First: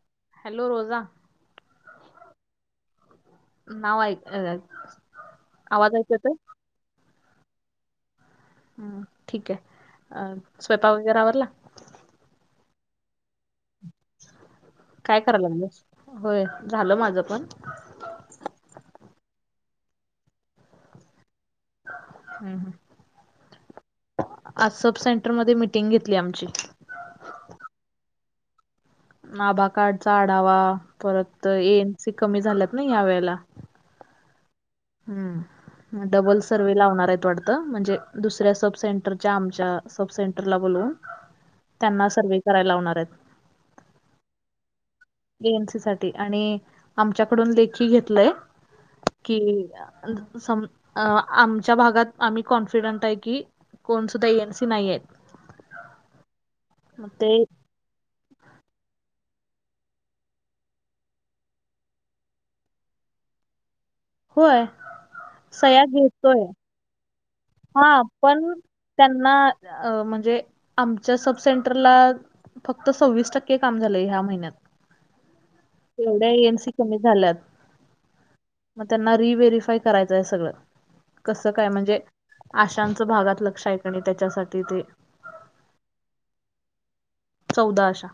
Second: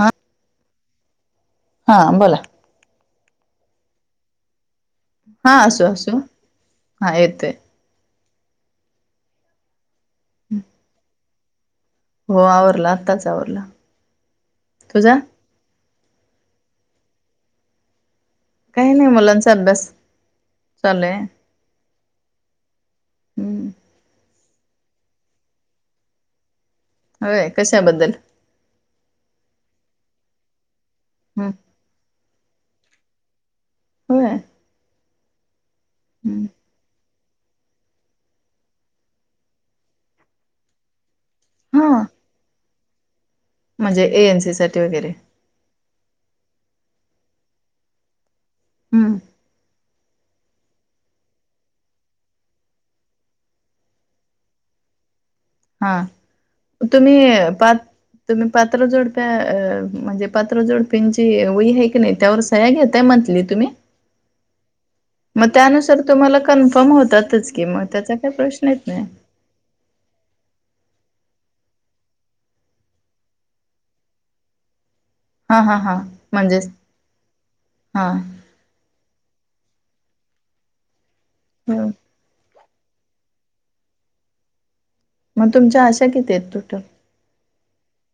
हा हॅलो रोजा हा बोला नाव आहेत हा असू असू, हा येत आहे. ह ठीक आहे, अ स्वयंपाक वगैरे आवरला? हो आवरला आत्ताच आवरला. तुझा काय करायला लागलेस, होय झालं माझं पण काही नाही मुलांचा अभ्यास चालूय हम्म हम. हम्. आज सब सेंटरमध्ये मिटिंग घेतली आमची. व्हय कशाबद्दल? आभा कार्डचा आढावा परत हम्म एनसी कमी झाल्यात ना या वेळेला होय? हम् डबल सर्वे लावणार आहेत वाट त, म्हणजे दुसऱ्या सब सेंटरच्या आमच्या सब सेंटरला बोलून हा त्यांना सर्वे करायला लावणार आहेत. म्हणजे एन सी साठी वगैरे एनसी साठी आणि आमच्याकडून लेखी घेतलंय हम्म की आमच्या भागात आम्ही कॉन्फिडंट आहे की कोणसुद्धा एनसी नाही आहेत. हा मग तुम्ही ते पात तुम्ही पात्र जोडप्या अ म्हणजे पात्रजोडप्यांची वई आहे की नाही त्यावर सह्या घेताय मंथली तुम्ही? [inaudible] मग सह्या त्यानुसार तुम्हाला घेतोय कन्फर्म होतातच की मग हा त्याचा काही पण प्रश्न येत नाही त्यांना अ म्हणजे आमच्या सब सेंटरला फक्त सव्वीस टक्के काम झालंय ह्या महिन्यात. हा हा हा एवढ्या म्हणजेच एएनसी कमी झाल्यात हा मग त्यांना रिव्हेरीफाय करायचंय सगळं कसं काय म्हणजे? आशांचं भागात लक्ष आहे का नाही त्याच्यासाठी ते मग तुमच्या आशा किती आहेत टोटल? चौदा अशा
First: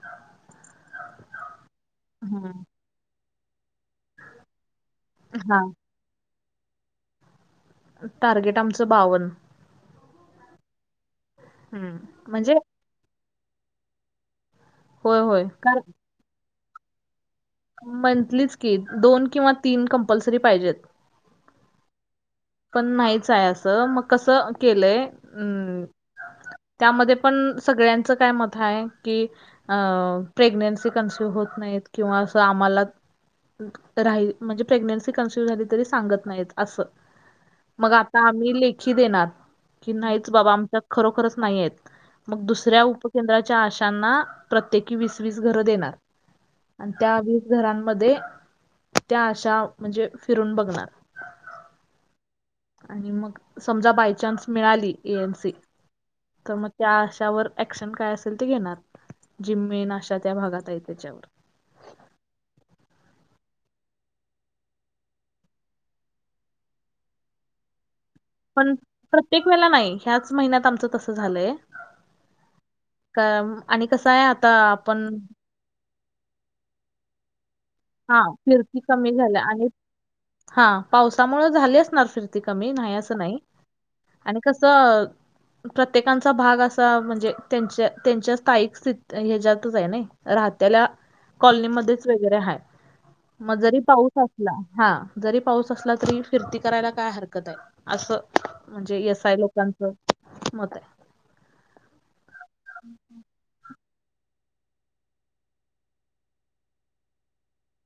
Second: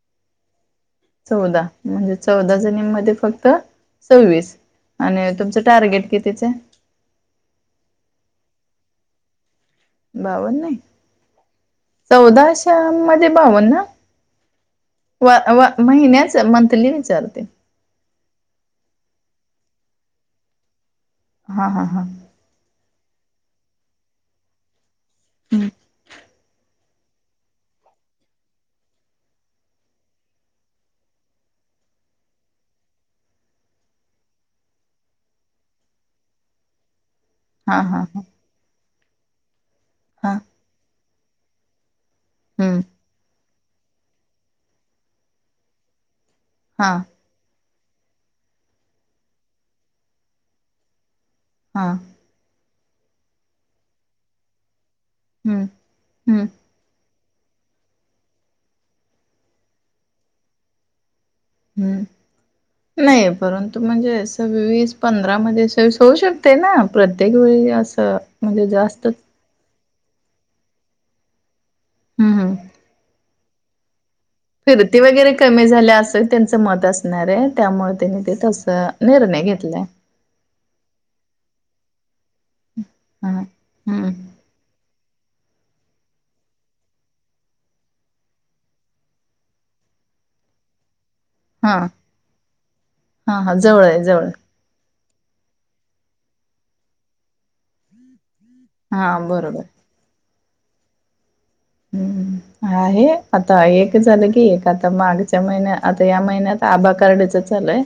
चौदा म्हणजे हम्म. चौदा जणीं मध्ये फक्त सव्वीस आणि तुमचं हा टार्गेट कितीच? टार्गेट आमचं बावन्न बावन्न? हम्म चौदा म्हणजे आशा मध्ये बावन्न? होय व होय व कारण महिन्याच? मंथली विचारते मंथलीच कि दोन किंवा तीन कंपल्सरी पाहिजेत. हा हा हा. पण नाहीच आहे असं मग कसं केलंय हम्म अम् त्यामध्ये पण सगळ्यांचं काय मत आहे की प्रेग्नेन्सी कन्सिव होत नाहीत किंवा अस आम्हाला राहिल म्हणजे प्रेग्नेन्सी कन्सिव झाली तरी सांगत नाहीत असं हा मग हा हा आता आम्ही लेखी देणार की, नाहीच हा बाबा आमच्या खरोखरच नाही आहेत मग हम्म दुसऱ्या उपकेंद्राच्या आशांना प्रत्येकी वीस वीस घरं देणार हा आणि त्या वीस घरांमध्ये त्या अशा म्हणजे फिरून बघणार. हा. आणि मग समजा बाय चान्स मिळाली एनसी हम्म हम्म तर मग त्या आशावर ऍक्शन काय असेल ते घेणार, जि मेन आशा त्या भागात आहे त्याच्यावर हम्. नाही परंतु म्हणजे वीस पंधरा मध्ये सव्वीस होऊ शकते ना? प्रत्येक वेळी असं म्हणजे पण जास्तच प्रत्येक वेळेला नाही ह्याच महिन्यात आमचं तसं झालंय हम् हम का आणि कसं आहे आ फिरती वगैरे कमी झाल्या असं त्यांचं मत असणार आहे त्यामुळे हा त्यांनी ते तस फिरती कमी झाल्या निर्णय आणि घेतलाय हा पावसामुळे झालीचणार फिरती कमी नाही असं हा नाही हम्म आणि कसं प्रत्येकांचा भाग असा म्हणजे त्यांच्या त्यांच्या स्थायिक स्थ ह्याच्यातच आहे ना राहत्याला हा कॉलनीमध्येच वगैरे आहे हा हा मग जरी जवळ आहे पाऊस जवळ असला हा जरी पाऊस असला तरी फिरती करायला काय हरकत आहे असं म्हणजे हा यसय बरोबर लोकांचं मत आहे हम्म आहे आता एक झालं की एक आता मागच्या महिन्यात आता या महिन्यात आभा कडचं चालय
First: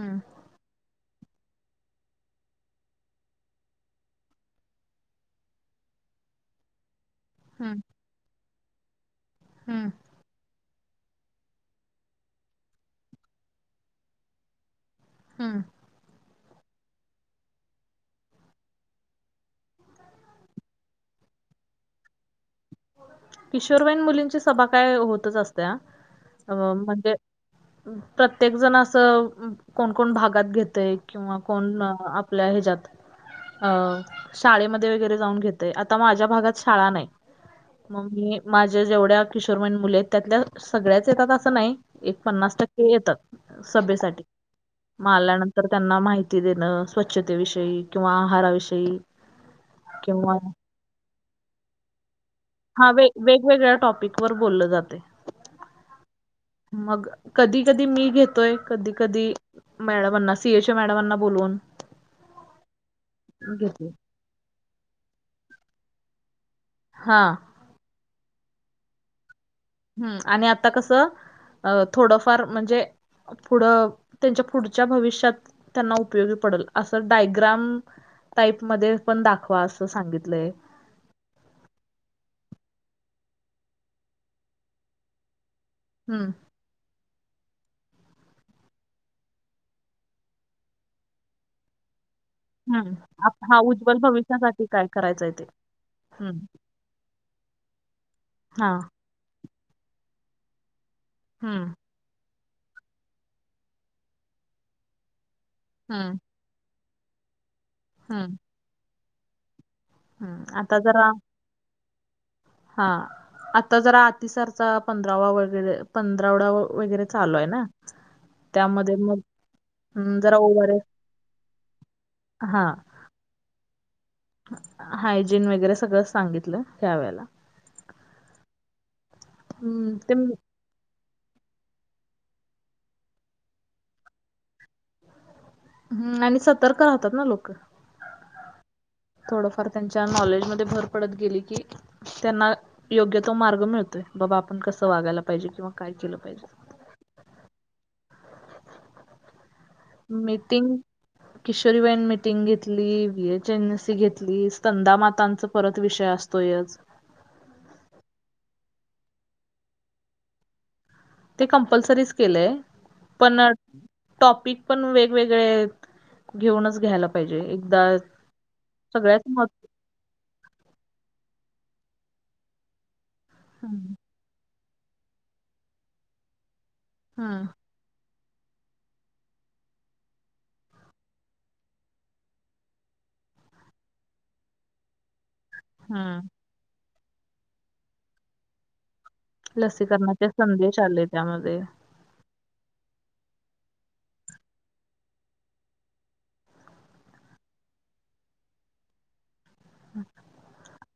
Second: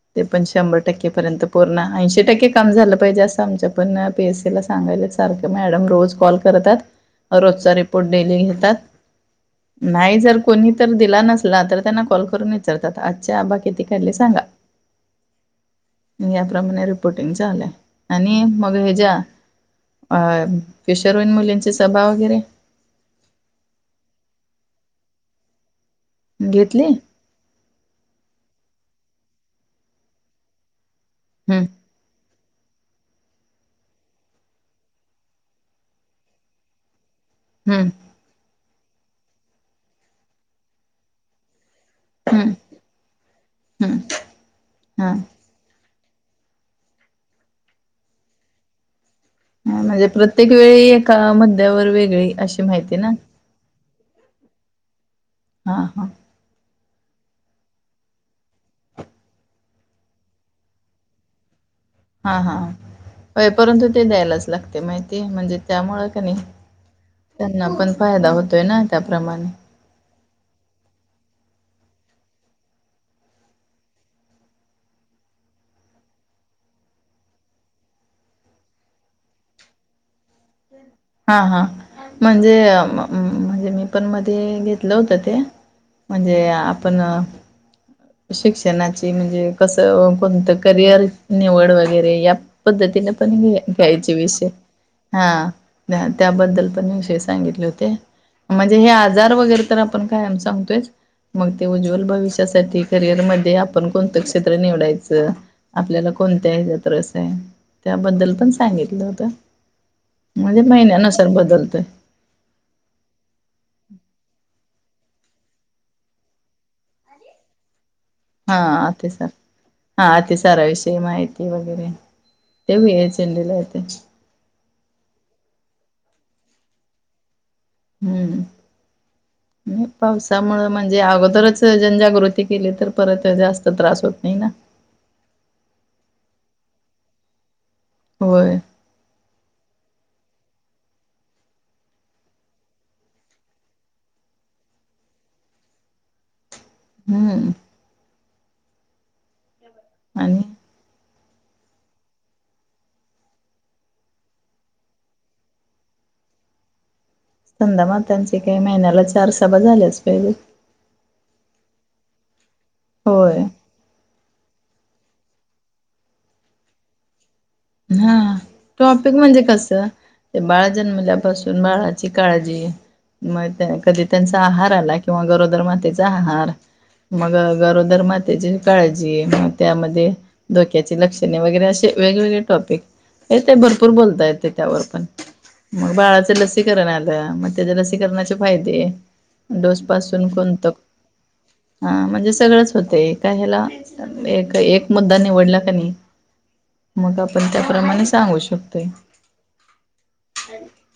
हम्म ते प शंभर टक्केपर्यंत पूर्ण ऐंशी टक्के कम झालं पाहिजे असं आमच्या पण पी एसीला ला सांगायच सारख मॅडम रोज कॉल करतात रोजचा हम्म रिपोर्ट डेली घेतात हम्म नाही जर कोणी तर दिला नसला तर त्यांना कॉल करून विचारतात आजचे आबा किती काढले सांगा हम या प्र्रमाणे रिपोर्टिंग झाचालंय आणि मग हच्या्या. अ फिशरवन मुलींची सभा वगैरे. किशोरबाईन मुलींची सभा काय होतच असत्या अ घेतली म्हणजे प्रत्येक जण असं कोण कोण भागात घेतय किंवा हम्म कोण? आपल्या ह्याच्यात अ शाळेमध्ये वगैरे जाऊन घेतय आता माझ्या भागात शाळा नाही. हम्म मग मी माझ्या जेवढ्या किशोर मयन मुले आहेत त्यातल्या सगळ्याच येतात असं नाही. एक हम्म पन्नास टक्के येतात हम्म सभेसाठी हा मल्याण. तर त्यांना माहिती देणं स्वच्छतेविषयी किंवा आहाराविषयी म्हणजे किंवा प्रत्येक वेळी एका मद्यावर वेगळी अ हा वे वेगवेगळ्या टॉपिक वर बोललं जाते. हा हा. मग कधी कधी मी घेतोय कधी कधी. मॅडमांना सीएच्या मॅडमांना बोलून. हा हाय परंतु ते द्यायलाच लागते माहिती म्हणजे त्यामुळं का नाही. हा त्यांना पण फायदा होतोय ना त्याप्रमाणे. हम् आणि आता कसं थोडंफार म्हणजे. पुढं त्यांच्या पुढच्या भविष्यात त्यांना उपयोगी पडेल असं डायग्राम. टाईप मध्ये पण दाखवा असं सांगितलंय हा हा म्हणजे म्हणजे मी पण मध्ये घेतलं होत ते हम्म म्हणजे आपण शिक्षणाची म्हणजे कसं कोणतं करिअर निवड वगैरे या. हम्म पद्धतीने पण आप- घ हा उज्ज्वल घ्यायचे विषय भविष्यासाठी काय हा करायचंय ते हम्म त्याबद्दल पण हा आजार वगैरे तर आपण काय सांगतोय मग ते हम्म उज्जवल भविष्य करियर म आप कोणत क्ेत्र निवडायच हम्म आपल्यालाण. द्याय जातसं आहे त्याबद्दल हम्म पण सांगितलं होतं हम्म म्हणजे आता जरा महिन्यानुसार बदलतंय. हा आता जरा आतिसारचा पंधरावा वगैरे पंधरावडा वगैरे चालू आहे ना. हा त्यामध्ये मग अतिसार हा हम्म, जरा ओवारे अतिसाराविषयी माहिती वगैरे. हा ते भ या चेंडीला ते हायजीन वगैरे सगळं सांगितलं ह्या वेळेला. हम्म हम्म, ते पावसामुळ म्हणजे अगोदरच. जनजागृती केली तर परत जास्त त्रास होत नाही ना. हम्म आणि सतर्क राहतात ना लोक. होय. थोडंफार त्यांच्या नॉलेजमध्येध्ये भर पडत गेली की. त्यांना योग्य तो मार्ग मिळतोय बाबा आपण कसं वागायला पाहिजे किंवा काय केलं पाहिजे. हम्म. आणि मीटिंग. किशोरी बईन मीटिंग घेतली व ए एनसी घेतली स्कंदा मातांचा परत विषय असत. तहीच. संधा मातचे काही महिन्याला चार सभा झाल्याच पाहिजे. ते कंपल्सरीच केलंय पण. होय टॉपिक पण वेगवेगळे घेऊनच घ्यायला पाहिजे. एकदा हा टॉपिक सगळ्याच म्हणजे कस. महत्व ते बाळ जन्मल्यापासून बाळाची काळजी मग त्या हम्म कधी त्यांचा आहार आला किंवा गरोदर मातेचा आहार मग हम्म गरोदर मातेचे काळजी मग त्यामध्ये धोक्याची लक्षणे वगैरे असे वेगवेगळे. प ते भरपूर बोलता येत त्यावर पण मग हम्म बाळाच ल लसीकरण आलं मग त्याचे लसीकरणाचे फायदे. डोस लसीकरणाचे पासून कोणतं संदेश आले त्यामध्ये हा म्हणजे सगळंच होते का ह्याला एक एक मुद्दा निवडला का नाही. मग आपण त्याप्रमाणे सांगू शकतोय.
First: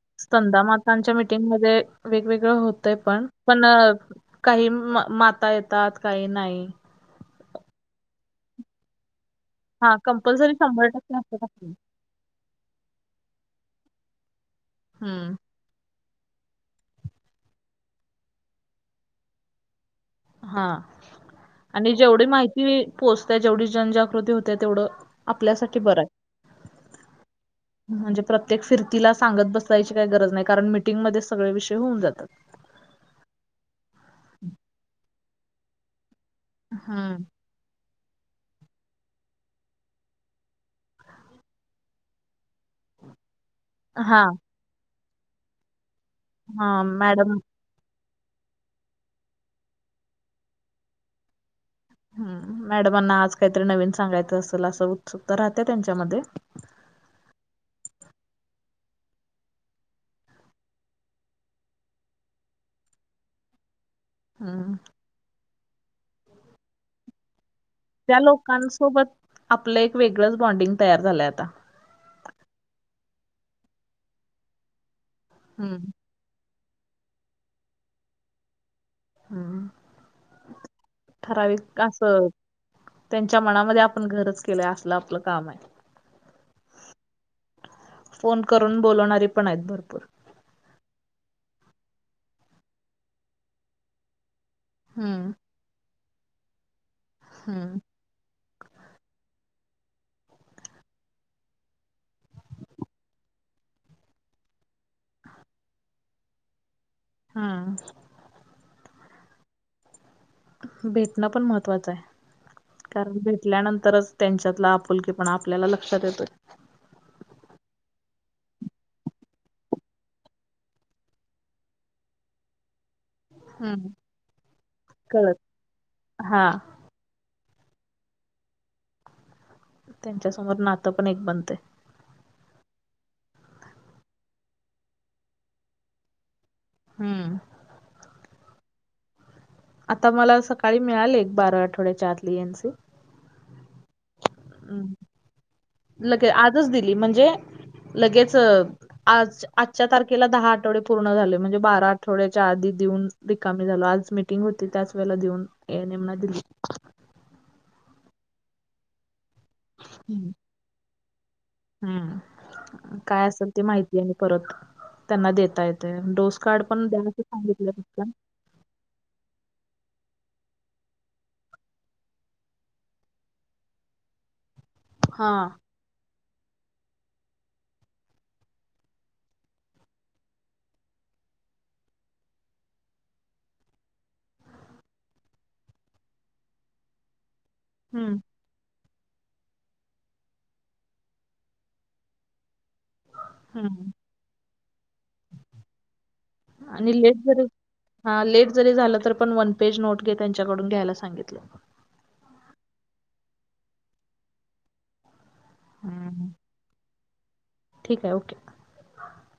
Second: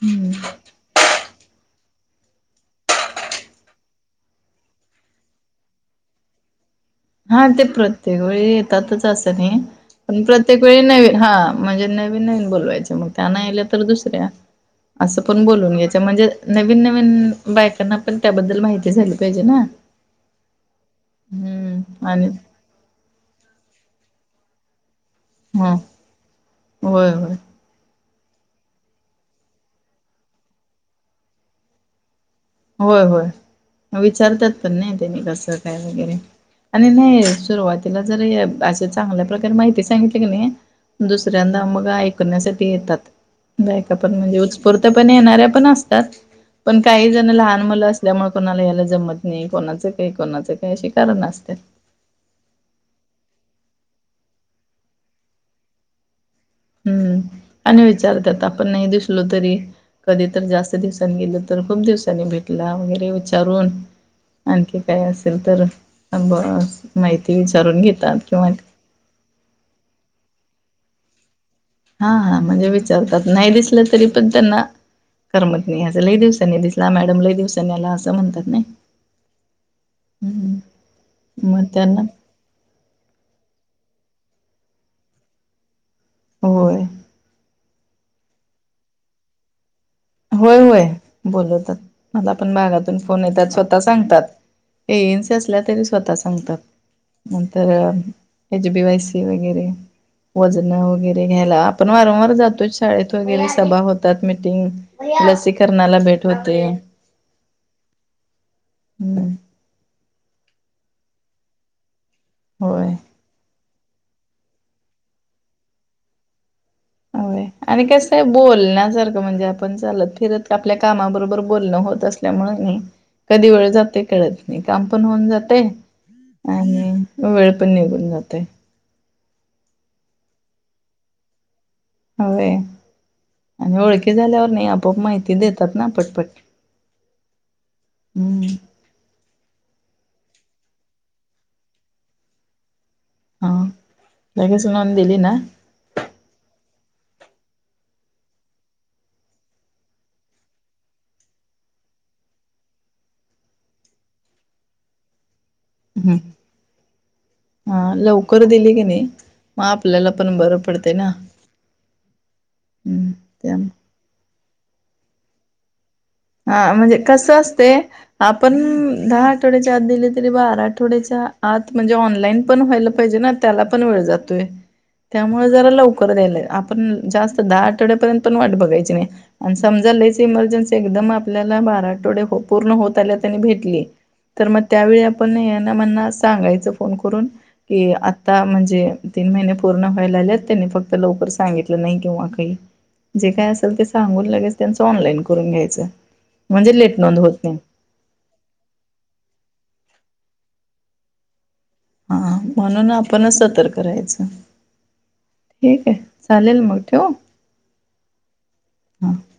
हम्म स्तंनदा मात. त्यांच्या मीटिंगमध्ये वेगवेगळं होतय पण पण काही माता येतात काही नाही. हा ते प्रत्येक वेळी येतातच असं नाही हा पण कंपल्सरी प्रत्येक वेळी शंभर नवीन टक्के हा असतात आपली. म्हणजे न नवीन बोलवायच्या त्या म त्या नाही आल्या त दुसऱ्या अस हम्म पण बोलउन घ्यायच. म्हणजे नवीन नवीन बायकांना पण त्याबद्दल माहिती झाली पाहिजे ना. हा आणि जेवढी माहिती पोहोचत जेवढी जनजागृती होत तेवढं हा आपल्यासाठी बरं होय आहे. होय. म्हणजे प्रत्येक फिरतीला सांगत बससायची काही गरज नाही कारण मिीटिंगमध्येध्ये सगळे विषय होऊन जातात. होय होय विचारतात पण नाही ते म कसं काय वगैरे आणि हम्म. नाही सुरुवातीला जर असे चांगल्या प्रकारे माहिती सांगितली की नाही. दुसऱ्यांदा मग ऐकण्यासाठी येतात. बायका पण हा म्हणजे उत्स्फूर्त पण येणाऱ्या पण असतात पण हा काही मॅडम लाहान मुलं असल्यामुळे कोणाला यायला जमत नाही कोणाचं काही कोणाचं काही असे कारण असत ह मॅडमांना आज काहीतरी नवीन सांगायचं असेल असं उत्सुकता राहते त्यांच्यामध्ये हम्म आणि विचारतत आपण नाही दिसलो तरी कधी तर जास्त दिवसांनी गेलं तर खूप दिवसांनी भेटला वगैरे विचारून हम्म आणखी काय असेल तर माहिती विचारून घेत त्या लोकांसोबत आपलं एक वेगळंच बॉन्डिंग तयार झालंय आता. हा हा म्हणजे विचारतात नाही दिसलं तरी पण त्यांना करमत हम्म. नाही असलही दिवसांनी दिस आपला मॅडम लइ दिवसानी आले असं म्हणतात नाही. हम् मग ठराविक अस. त्यांना त्यांच्या मनामध्ये आपण घरच केलंय असलं आपलं काम आहे. होय. फोन करून बोलवणारी पण आहेत भरपूर. होय होय बोलवतात मला पण भागातून फोन येतात स्वतः सांगतात. ए एन हम्म सस ला तरी स्वतः सांगतात. नंतर हम्म. एच बी वाय सी वगैरे. वजनं वगैरे घ्यायला आपण वारंवार जातो शाळेत वगैरे सभा होतात मिटिंग लसीकरणाला भेट होते. हा. हम्म. भेटणं पण महत्त्वाचं आहे होय कारण भेटल्यानंतर तरच त्यांच्यातला आपुलकीेपण आपल्याला लक्षात येतोय. होय आणि कसं आहे बोलण्यासारखं म्हणजे आपण चालत फिरत आपल्या कामाबरोबर बोलणं होत अस त्यामुळे म कधी वेळ हम्म जातय कळत नाही काम पण होऊन कळत जाते हा आणि वेळ पण निघून जातय. त्यांच्यासमोर नातं पण एक बनतय. होय आणि ओळखी झाल्यावर नाही आपआप माहिती देतात ना पटपट. हम्म. हम्म. आता मला सकाळी मिळाली एक बारा आठवड्याच्या आतली एन सी. हा लगेच ऑन दिली ना. लगे आजच दिली म्हणजे लगेच अ आज आजच्या तारखेला दहा आठवडे पूर्ण झाले म्हणजे बारा आठवड्याच्या आधी देऊन रिकामी झालो आज मीटिंग होती त्याच वेळेला देऊन ए एन एम ला हम्म दिली. हा लवकर दिली की नाही मग आपल्याला हम्म पण बरं पडतंय ना. हम्म काय असेल ते माहिती आहे परत त्यांना देता येते डोस कार्ड हा पण म्हणजे द्या असं कसं असते सांगितलं फक्त आप पण दहा आठवड्याच्या आत दिली तरी बारा आठवड्याच्या आत म्हणजे ऑनलाईन पण व्हायला पाहिजे ना त्याला पण वेळ जातोय [inaudible] त्यामुळे जरा लवकर द्यायला आप पण जास्त दहा आठवडपर्यंत पण वाट बघायची नाही समजा लईच इमर्जन्सी आ एकदम आपल्याला बारा आठवडे पूर्ण होत आल्या त्यांनी भेटली. तर मग त्यावेळी आपण ना मना सांगायचं फोन करून की हम्म आता म्हणजे तीन महिने पूर्ण व्हायला आलेत त्यांनी फक्त लवकर सांगितलं नाही किंवा काही जे काय असेल ते हम्म सांगून लगेच त्यांचं ऑनलाईन करून घ्याय आणि लेट जरी हा लेट जरी झालं तर पण वन पेज नोट घे त्यांच्याकडून घ्यायला सांगितले. हा म्हणून आपणच, सतर्क राहायच. ठीक आहे हम्म चालेल मग ठेवू ठीक आहे ओके. [inaudible]